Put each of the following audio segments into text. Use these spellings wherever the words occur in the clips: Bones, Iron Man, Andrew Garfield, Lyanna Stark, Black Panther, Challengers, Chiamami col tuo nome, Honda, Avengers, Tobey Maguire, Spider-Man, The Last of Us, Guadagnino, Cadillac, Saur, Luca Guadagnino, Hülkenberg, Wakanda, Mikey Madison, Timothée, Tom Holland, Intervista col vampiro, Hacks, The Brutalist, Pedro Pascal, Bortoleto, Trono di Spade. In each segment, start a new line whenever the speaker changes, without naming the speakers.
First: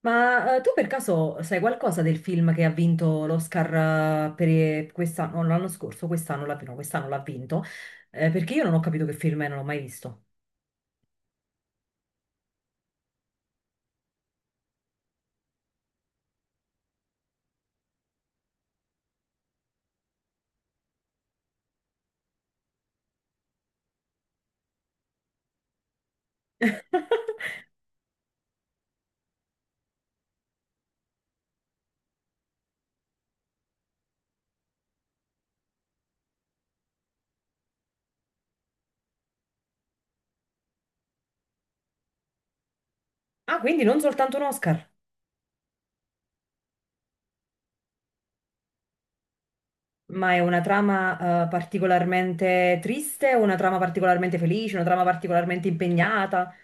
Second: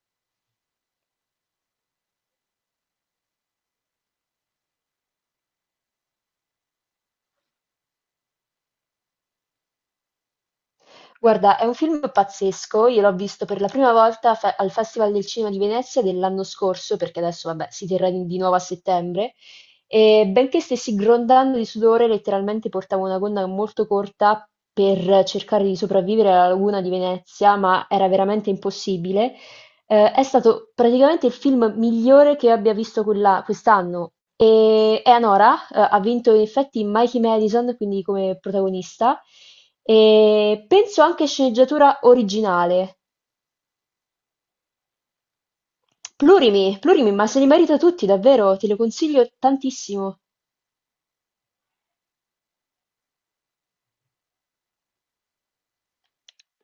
Ma tu per caso sai qualcosa del film che ha vinto l'Oscar per quest'anno, no, l'anno scorso, quest'anno l'ha no, quest'anno l'ha vinto. Perché io non ho capito che film è, non l'ho mai visto.
Guarda, è un film pazzesco, io l'ho visto per la prima volta al Festival del Cinema di Venezia dell'anno scorso, perché adesso, vabbè, si terrà di nuovo a settembre, e benché stessi grondando di sudore, letteralmente portavo una gonna molto corta per cercare di sopravvivere alla laguna di Venezia, ma era veramente impossibile. È stato praticamente il film migliore che io abbia visto quella quest'anno e Eleanora, ha vinto in effetti Mikey Madison, quindi come protagonista, e penso anche sceneggiatura originale.
Ah, quindi non soltanto un Oscar,
Plurimi, plurimi, ma se li merita tutti, davvero, te lo consiglio tantissimo.
ma è una trama particolarmente triste, una trama particolarmente felice, una trama particolarmente impegnata.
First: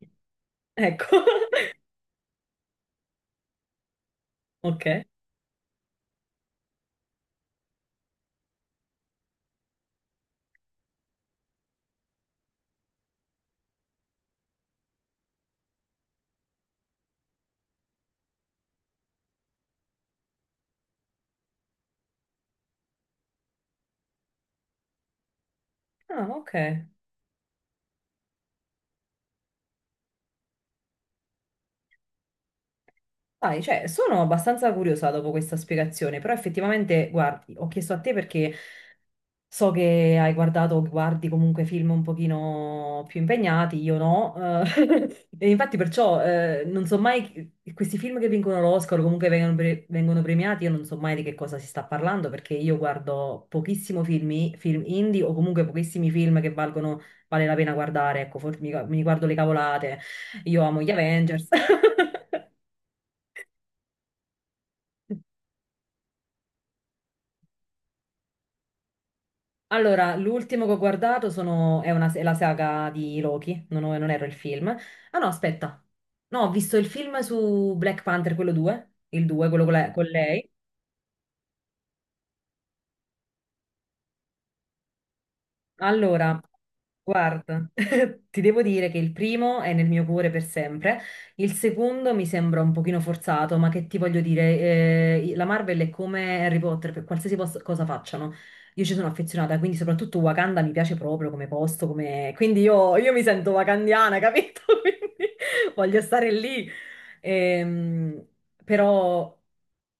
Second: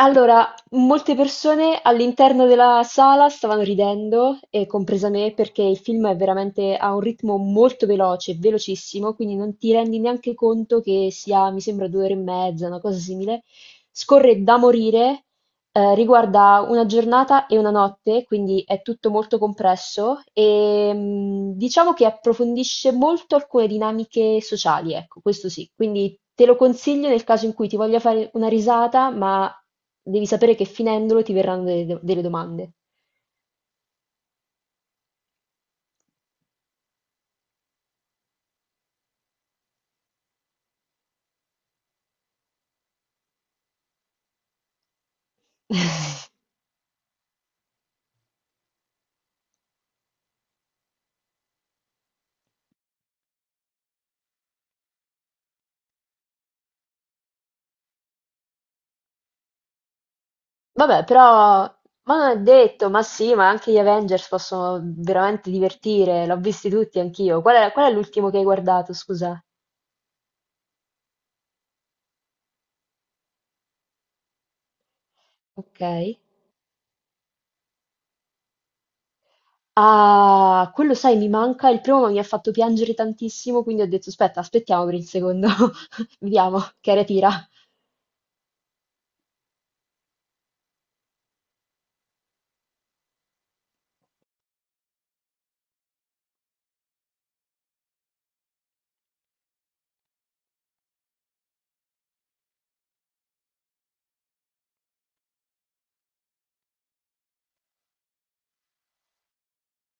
Allora,
Ecco.
molte persone all'interno della sala stavano ridendo, e
Ok.
compresa me, perché il film è veramente a un ritmo molto veloce, velocissimo, quindi non ti rendi neanche conto che sia, mi sembra, due ore e mezza, una cosa simile. Scorre da morire, riguarda una giornata e una notte, quindi è tutto molto compresso e diciamo che approfondisce molto alcune dinamiche sociali, ecco, questo sì. Quindi
Ah,
te
ok.
lo consiglio nel caso in cui ti voglia fare una risata, ma devi sapere che finendolo ti verranno delle domande.
Dai, cioè, sono abbastanza curiosa dopo questa spiegazione, però effettivamente, guardi, ho chiesto a te perché so che hai guardato o guardi comunque film un pochino più impegnati, io no, e infatti perciò non so mai, questi film che vincono l'Oscar o comunque vengono premiati, io non so mai di che cosa si sta parlando perché io guardo pochissimo film, film indie o comunque pochissimi film che valgono, vale la pena guardare, ecco, forse mi guardo le cavolate, io amo gli
Vabbè, però,
Avengers.
ma non è detto, ma sì, ma anche gli Avengers possono veramente divertire, l'ho visti tutti anch'io. Qual è l'ultimo che hai guardato, scusa?
Allora, l'ultimo che ho guardato è, è la saga di Loki, non, non ero il film. Ah no,
Ok.
aspetta. No, ho visto il film su Black Panther, quello 2, il 2, quello con, la- con lei.
Ah, quello sai, mi manca. Il primo mi ha fatto piangere tantissimo, quindi ho detto, aspetta, aspettiamo per il secondo.
Allora,
Vediamo, che era tira.
guarda, ti devo dire che il primo è nel mio cuore per sempre, il secondo mi sembra un pochino forzato, ma che ti voglio dire, la Marvel è come Harry Potter, per qualsiasi cosa facciano. Io ci sono affezionata, quindi soprattutto Wakanda mi piace proprio come posto, come... quindi io mi sento wakandiana, capito? Quindi voglio stare lì. Ehm, però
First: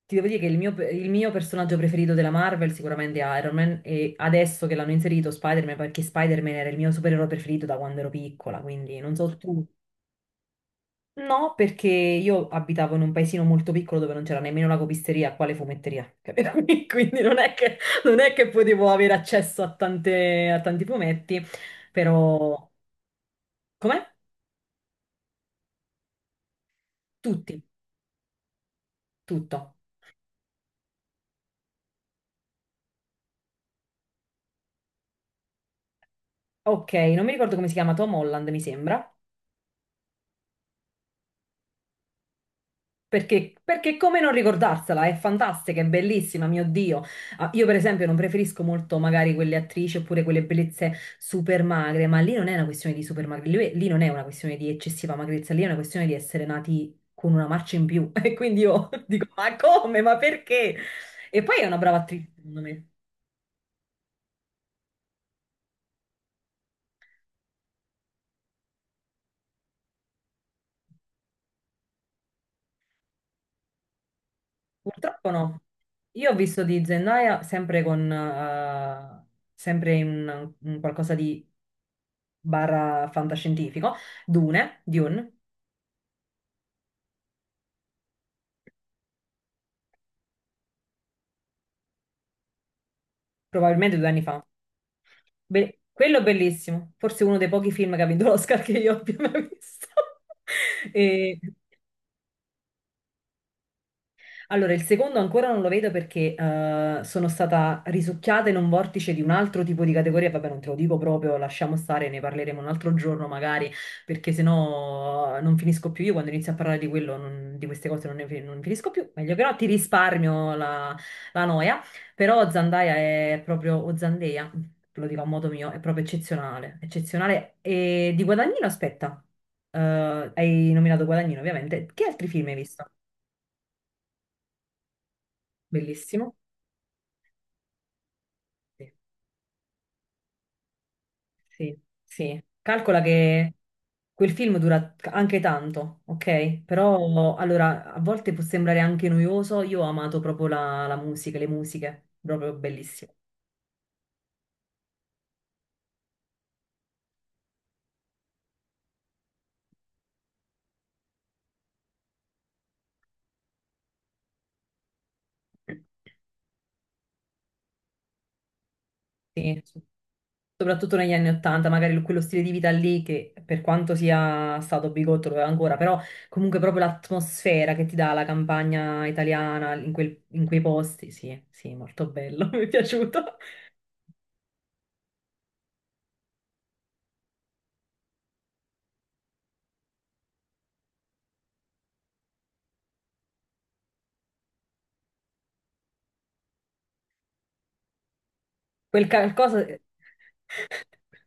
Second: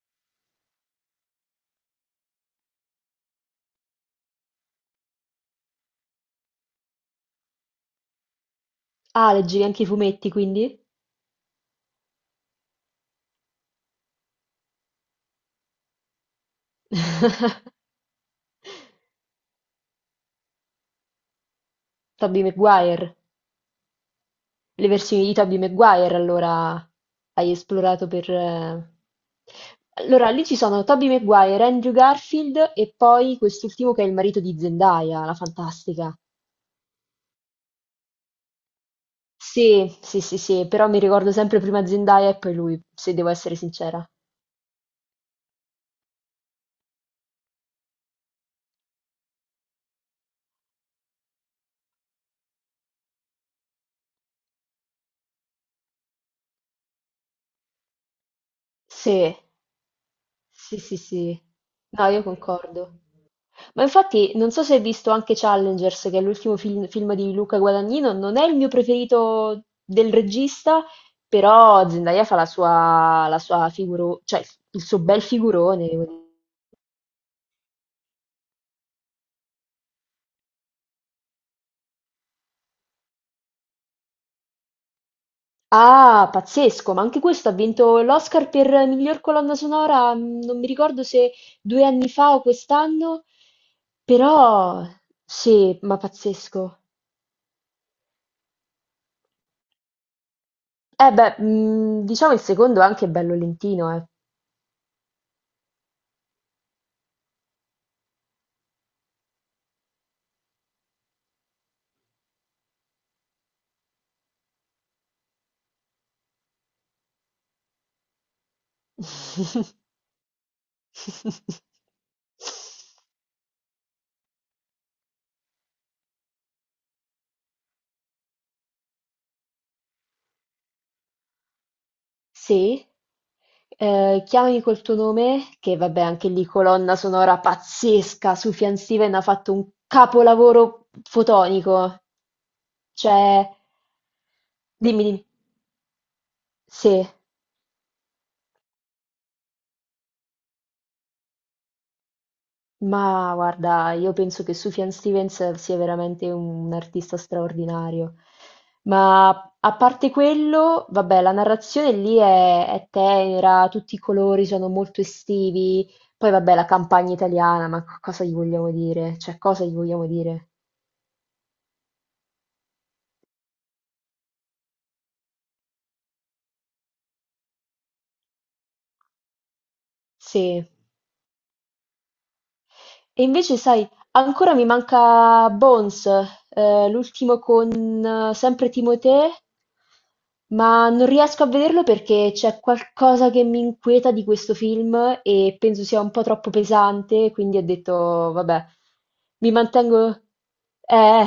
ti devo dire che il mio personaggio preferito della Marvel sicuramente è Iron Man e adesso che l'hanno inserito Spider-Man perché Spider-Man era il mio supereroe preferito da quando ero piccola, quindi non
Ah,
so
leggevi
tu.
anche i fumetti, quindi?
No, perché io abitavo in un paesino molto piccolo dove non c'era nemmeno la copisteria, quale fumetteria, capito? Quindi non è che, non è che potevo avere accesso a a tanti fumetti,
Tobey
però...
Maguire.
Com'è?
Le versioni di Tobey Maguire, allora, hai
Tutti,
esplorato per...
tutto.
Allora, lì ci sono Tobey Maguire, Andrew Garfield e poi quest'ultimo che è il marito di Zendaya, la fantastica.
Ok, non mi ricordo come si chiama Tom Holland, mi sembra.
Sì, sì, sì, sì, però mi ricordo sempre prima Zendaya e poi lui, se devo
Perché,
essere
perché
sincera.
come non ricordarsela? È fantastica, è bellissima, mio Dio. Ah, io, per esempio, non preferisco molto magari quelle attrici oppure quelle bellezze super magre, ma lì non è una questione di super magre, lì, lì non è una questione di eccessiva magrezza, lì è una questione di essere nati con una marcia in più. E quindi io dico,
Sì.
ma come? Ma perché?
Sì, sì, sì.
E poi è una brava
No, io
attrice, secondo me.
concordo. Ma infatti, non so se hai visto anche Challengers, che è l'ultimo film di Luca Guadagnino, non è il mio preferito del regista, però Zendaya fa la sua figuro, cioè il suo bel
Purtroppo no.
figurone, devo dire.
Io ho visto di Zendaya sempre con, sempre in qualcosa di barra fantascientifico, Dune, Dune.
Ah, pazzesco, ma anche questo ha vinto l'Oscar per miglior colonna sonora, non mi ricordo se due anni fa o quest'anno,
Probabilmente 2 anni fa.
però sì,
Be-
ma
quello è
pazzesco.
bellissimo, forse uno dei pochi film che ha vinto l'Oscar che io abbia mai visto.
Eh beh,
E-
mhmm, diciamo il secondo è anche bello lentino, eh.
allora, il secondo ancora non lo vedo perché sono stata risucchiata in un vortice di un altro tipo di categoria. Vabbè, non te lo dico proprio, lasciamo stare, ne parleremo un altro giorno magari, perché sennò non finisco più. Io quando inizio a parlare di quello, non- di queste cose non ne fi- non finisco più. Meglio però ti risparmio la noia. Però Zandaia è proprio, o Zandeia, lo dico a modo mio, è proprio eccezionale. Eccezionale. E di Guadagnino, aspetta, hai nominato Guadagnino, ovviamente. Che altri film hai
Sì.
visto?
Chiamami col tuo nome, che vabbè anche
Bellissimo.
lì colonna sonora pazzesca, Sufjan
Sì.
Stevens ha fatto un capolavoro
Sì,
fotonico.
sì. Calcola
Cioè
che quel film dura
Dimmi, dimmi.
anche tanto, ok?
Sì,
Però allora a volte può sembrare anche noioso. Io ho amato proprio la musica, le musiche, proprio bellissime.
ma guarda, io penso che Sufjan Stevens sia veramente un artista straordinario. Ma a parte quello, vabbè, la narrazione lì è tenera, tutti i colori sono molto estivi. Poi vabbè, la campagna italiana, ma cosa gli vogliamo dire? Cioè,
Sì,
cosa gli
sì,
vogliamo dire?
soprattutto negli anni Ottanta, magari quello stile di vita lì che per quanto sia stato bigotto lo è ancora, però comunque proprio l'atmosfera che ti dà la campagna italiana in quei
Sì.
posti, sì, sì, molto bello, mi è
E
piaciuto.
invece, sai, ancora mi manca Bones, l'ultimo con sempre Timothée, ma non riesco a vederlo perché c'è qualcosa che mi inquieta di questo film e penso sia un po' troppo pesante, quindi ho detto, vabbè,
Quel
mi
qualcosa.
mantengo... Eh,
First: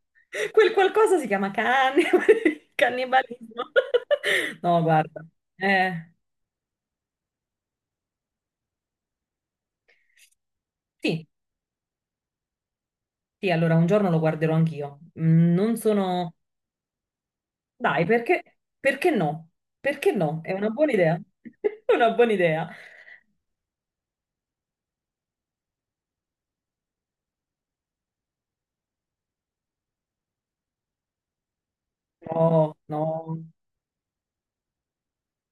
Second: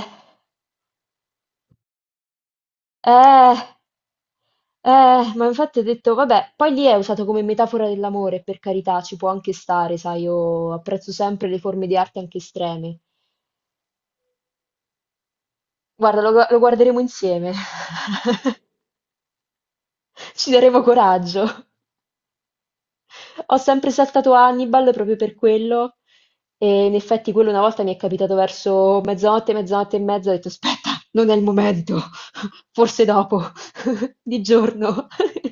Quel qualcosa si chiama cane,
eh,
cannibalismo. No, guarda.
ma infatti ho
Eh,
detto, vabbè, poi lì è usato come metafora dell'amore, per carità, ci può anche stare, sai, io apprezzo
sì,
sempre le forme di arte anche estreme.
sì, allora un giorno lo guarderò anch'io. Mm, non
Guarda,
sono...
lo guarderemo insieme.
Dai, perché, perché no? Perché no? È
Ci
una
daremo
buona idea.
coraggio.
Una buona idea.
Ho sempre saltato Hannibal proprio per quello. E in effetti quello una volta mi è capitato verso mezzanotte, mezzanotte e mezza, ho detto aspetta, non è il momento,
No,
forse
no.
dopo, di giorno.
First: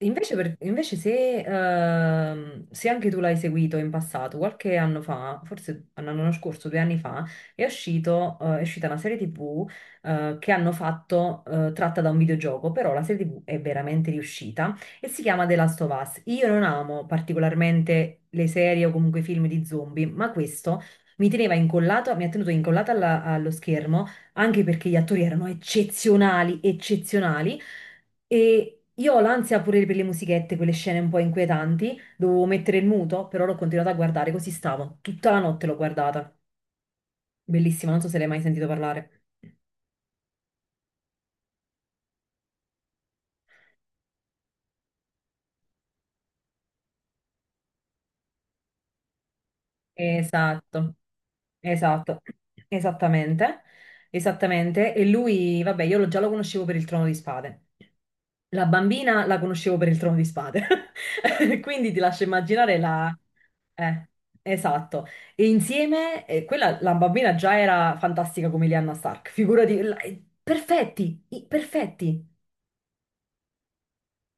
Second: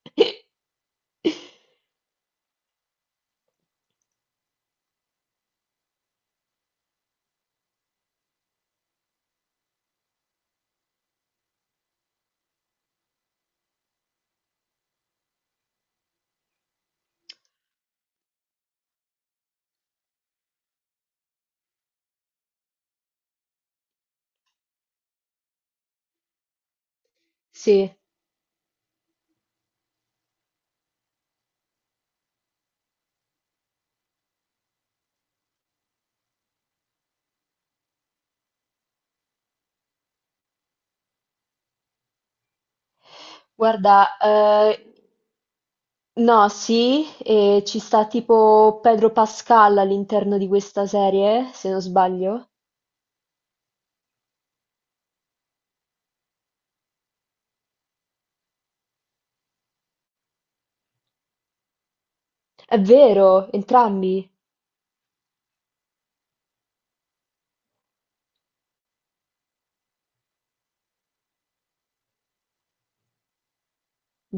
Invece, per- invece se anche tu l'hai seguito in passato, qualche anno fa, forse l'anno scorso, 2 anni fa, è uscito, è uscita una serie TV, che hanno fatto, tratta da un videogioco, però la serie TV è veramente riuscita e si chiama The Last of Us. Io non amo particolarmente le serie o comunque i film di zombie, ma questo mi teneva incollato, mi ha tenuto incollata allo schermo, anche perché gli attori erano eccezionali, eccezionali.
Sì,
E io ho l'ansia pure per le musichette, quelle scene un po' inquietanti. Dovevo mettere il muto, però l'ho continuato a guardare, così stavo. Tutta la notte l'ho guardata. Bellissima, non so se l'hai mai sentito parlare.
guarda, no, sì, e ci sta tipo Pedro Pascal all'interno di questa
Esatto,
serie, se non
esatto,
sbaglio.
esattamente, esattamente. E lui, vabbè, io già lo conoscevo per il Trono di Spade. La bambina la conoscevo per il Trono di Spade. Quindi ti lascio immaginare
È
la...
vero,
Eh,
entrambi.
esatto. E insieme, quella, la bambina già era fantastica come Lyanna Stark, figurati, perfetti, perfetti.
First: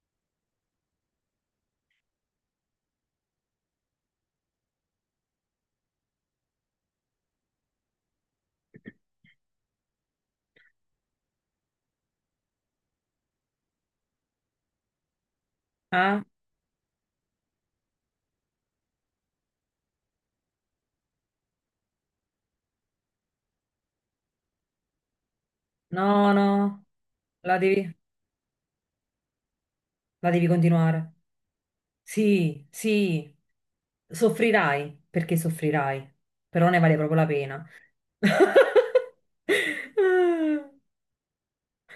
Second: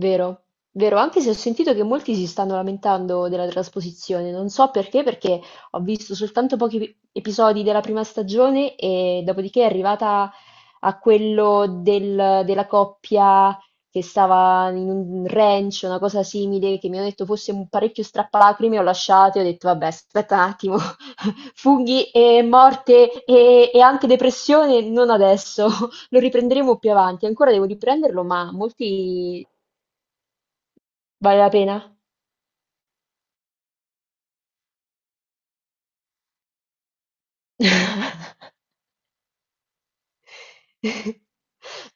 Vero, vero, anche se ho sentito che molti si stanno lamentando della trasposizione, non so perché, perché ho visto soltanto episodi della prima stagione e dopodiché è arrivata a quello della coppia che stava in un ranch, una cosa
Ah,
simile, che mi hanno detto fosse un parecchio strappalacrime, ho lasciato e ho detto vabbè, aspetta un attimo, funghi e morte e anche depressione, non adesso, lo
no,
riprenderemo
no,
più avanti, ancora
la
devo
devi,
riprenderlo, ma molti.
la devi continuare.
Vale la pena?
Sì, sì, soffrirai perché soffrirai, però ne vale proprio la pena.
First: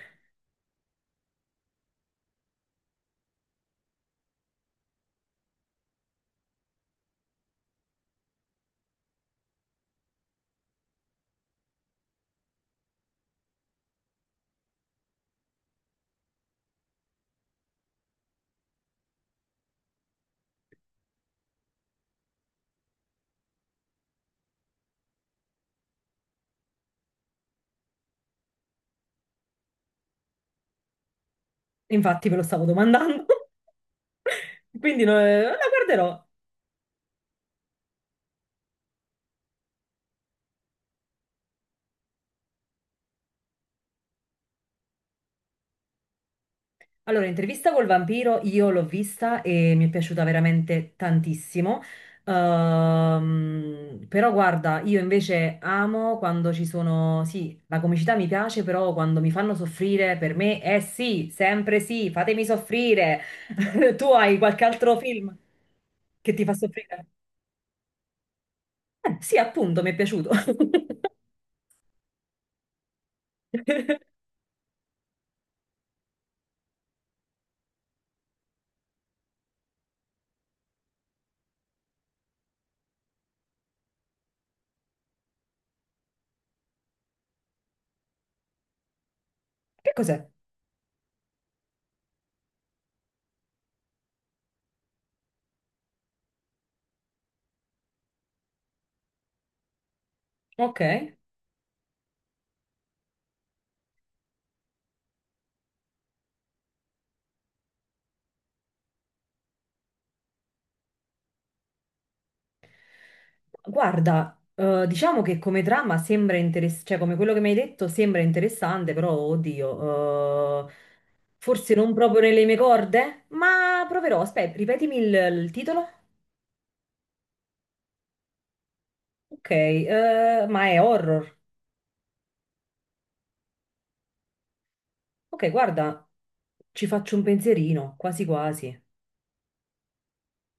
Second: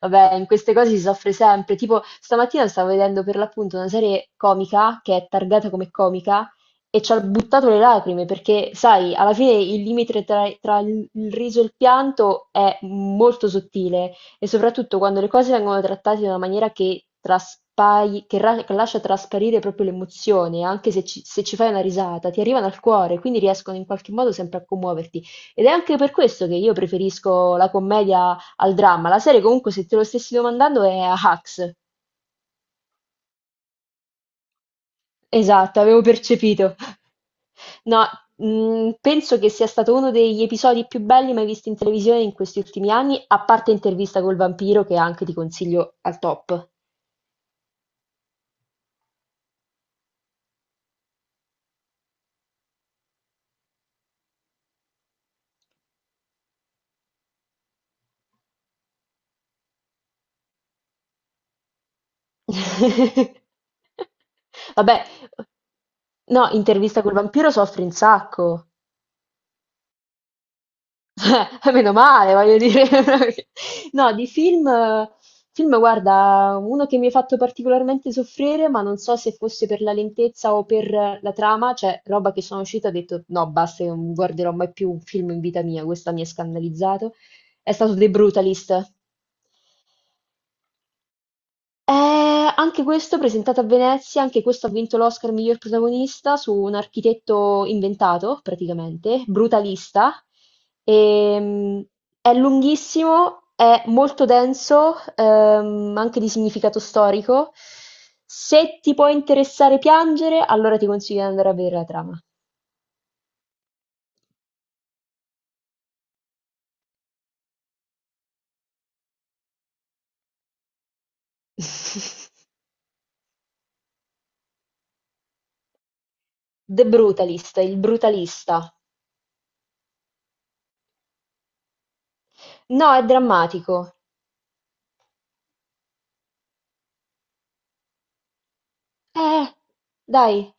Vabbè, in queste cose si soffre sempre. Tipo, stamattina stavo vedendo per l'appunto una serie comica che è targata come comica e ci ho buttato le lacrime perché, sai, alla fine il limite tra il riso e il pianto è molto sottile e soprattutto quando le cose vengono trattate in una maniera che, traspai- che ra- che lascia trasparire proprio l'emozione, anche se se ci fai una risata, ti arrivano al cuore, quindi riescono in qualche modo sempre a commuoverti. Ed è anche per questo che io preferisco la commedia al dramma. La serie, comunque, se te lo stessi domandando, è a Hacks.
Infatti, ve lo stavo domandando. Quindi no, la
Esatto, avevo
guarderò.
percepito. No, penso che sia stato uno degli episodi più belli mai visti in televisione in questi ultimi anni, a parte Intervista col vampiro, che anche ti consiglio al top.
Allora, intervista col vampiro io l'ho vista e mi è piaciuta veramente tantissimo. Però guarda, io invece amo quando ci sono, sì, la comicità mi piace, però quando mi fanno soffrire, per me è sì, sempre sì, fatemi soffrire. Tu hai qualche altro
Vabbè,
film che ti
no,
fa
Intervista
soffrire?
col vampiro soffre un sacco.
Sì, appunto, mi è piaciuto.
Meno male, voglio dire. No, di film, film, guarda, uno che mi ha fatto particolarmente soffrire, ma non so se fosse per la lentezza o per la trama, cioè roba che sono uscita e ho detto no, basta, io non guarderò mai più un film in vita mia, questa mi ha scandalizzato, è stato The Brutalist.
Che cos'è?
Anche questo presentato a Venezia, anche questo ha vinto l'Oscar miglior protagonista su un architetto inventato, praticamente, brutalista.
Ok.
Ehm, è lunghissimo, è molto denso, anche di significato storico. Se ti può interessare piangere, allora ti consiglio di andare a vedere la trama.
Guarda, diciamo che come trama sembra interessante, cioè come quello che mi hai detto sembra interessante, però oddio, forse non proprio nelle mie corde, ma proverò. Aspetta, ripetimi il titolo?
The Brutalist, il brutalista.
Ok, ma è horror.
No, è drammatico.
Ok, guarda, ci faccio un pensierino, quasi quasi.
Eh, dai,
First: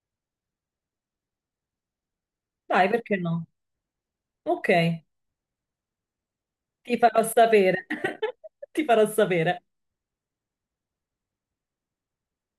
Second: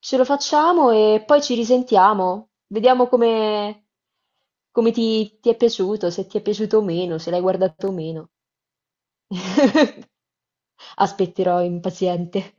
ce lo facciamo e poi ci risentiamo.
Dai,
Vediamo
perché no?
come,
Ok,
come ti è piaciuto, se ti è piaciuto o
ti
meno,
farò
se l'hai
sapere.
guardato o meno.
Ti farò sapere.
Aspetterò impaziente.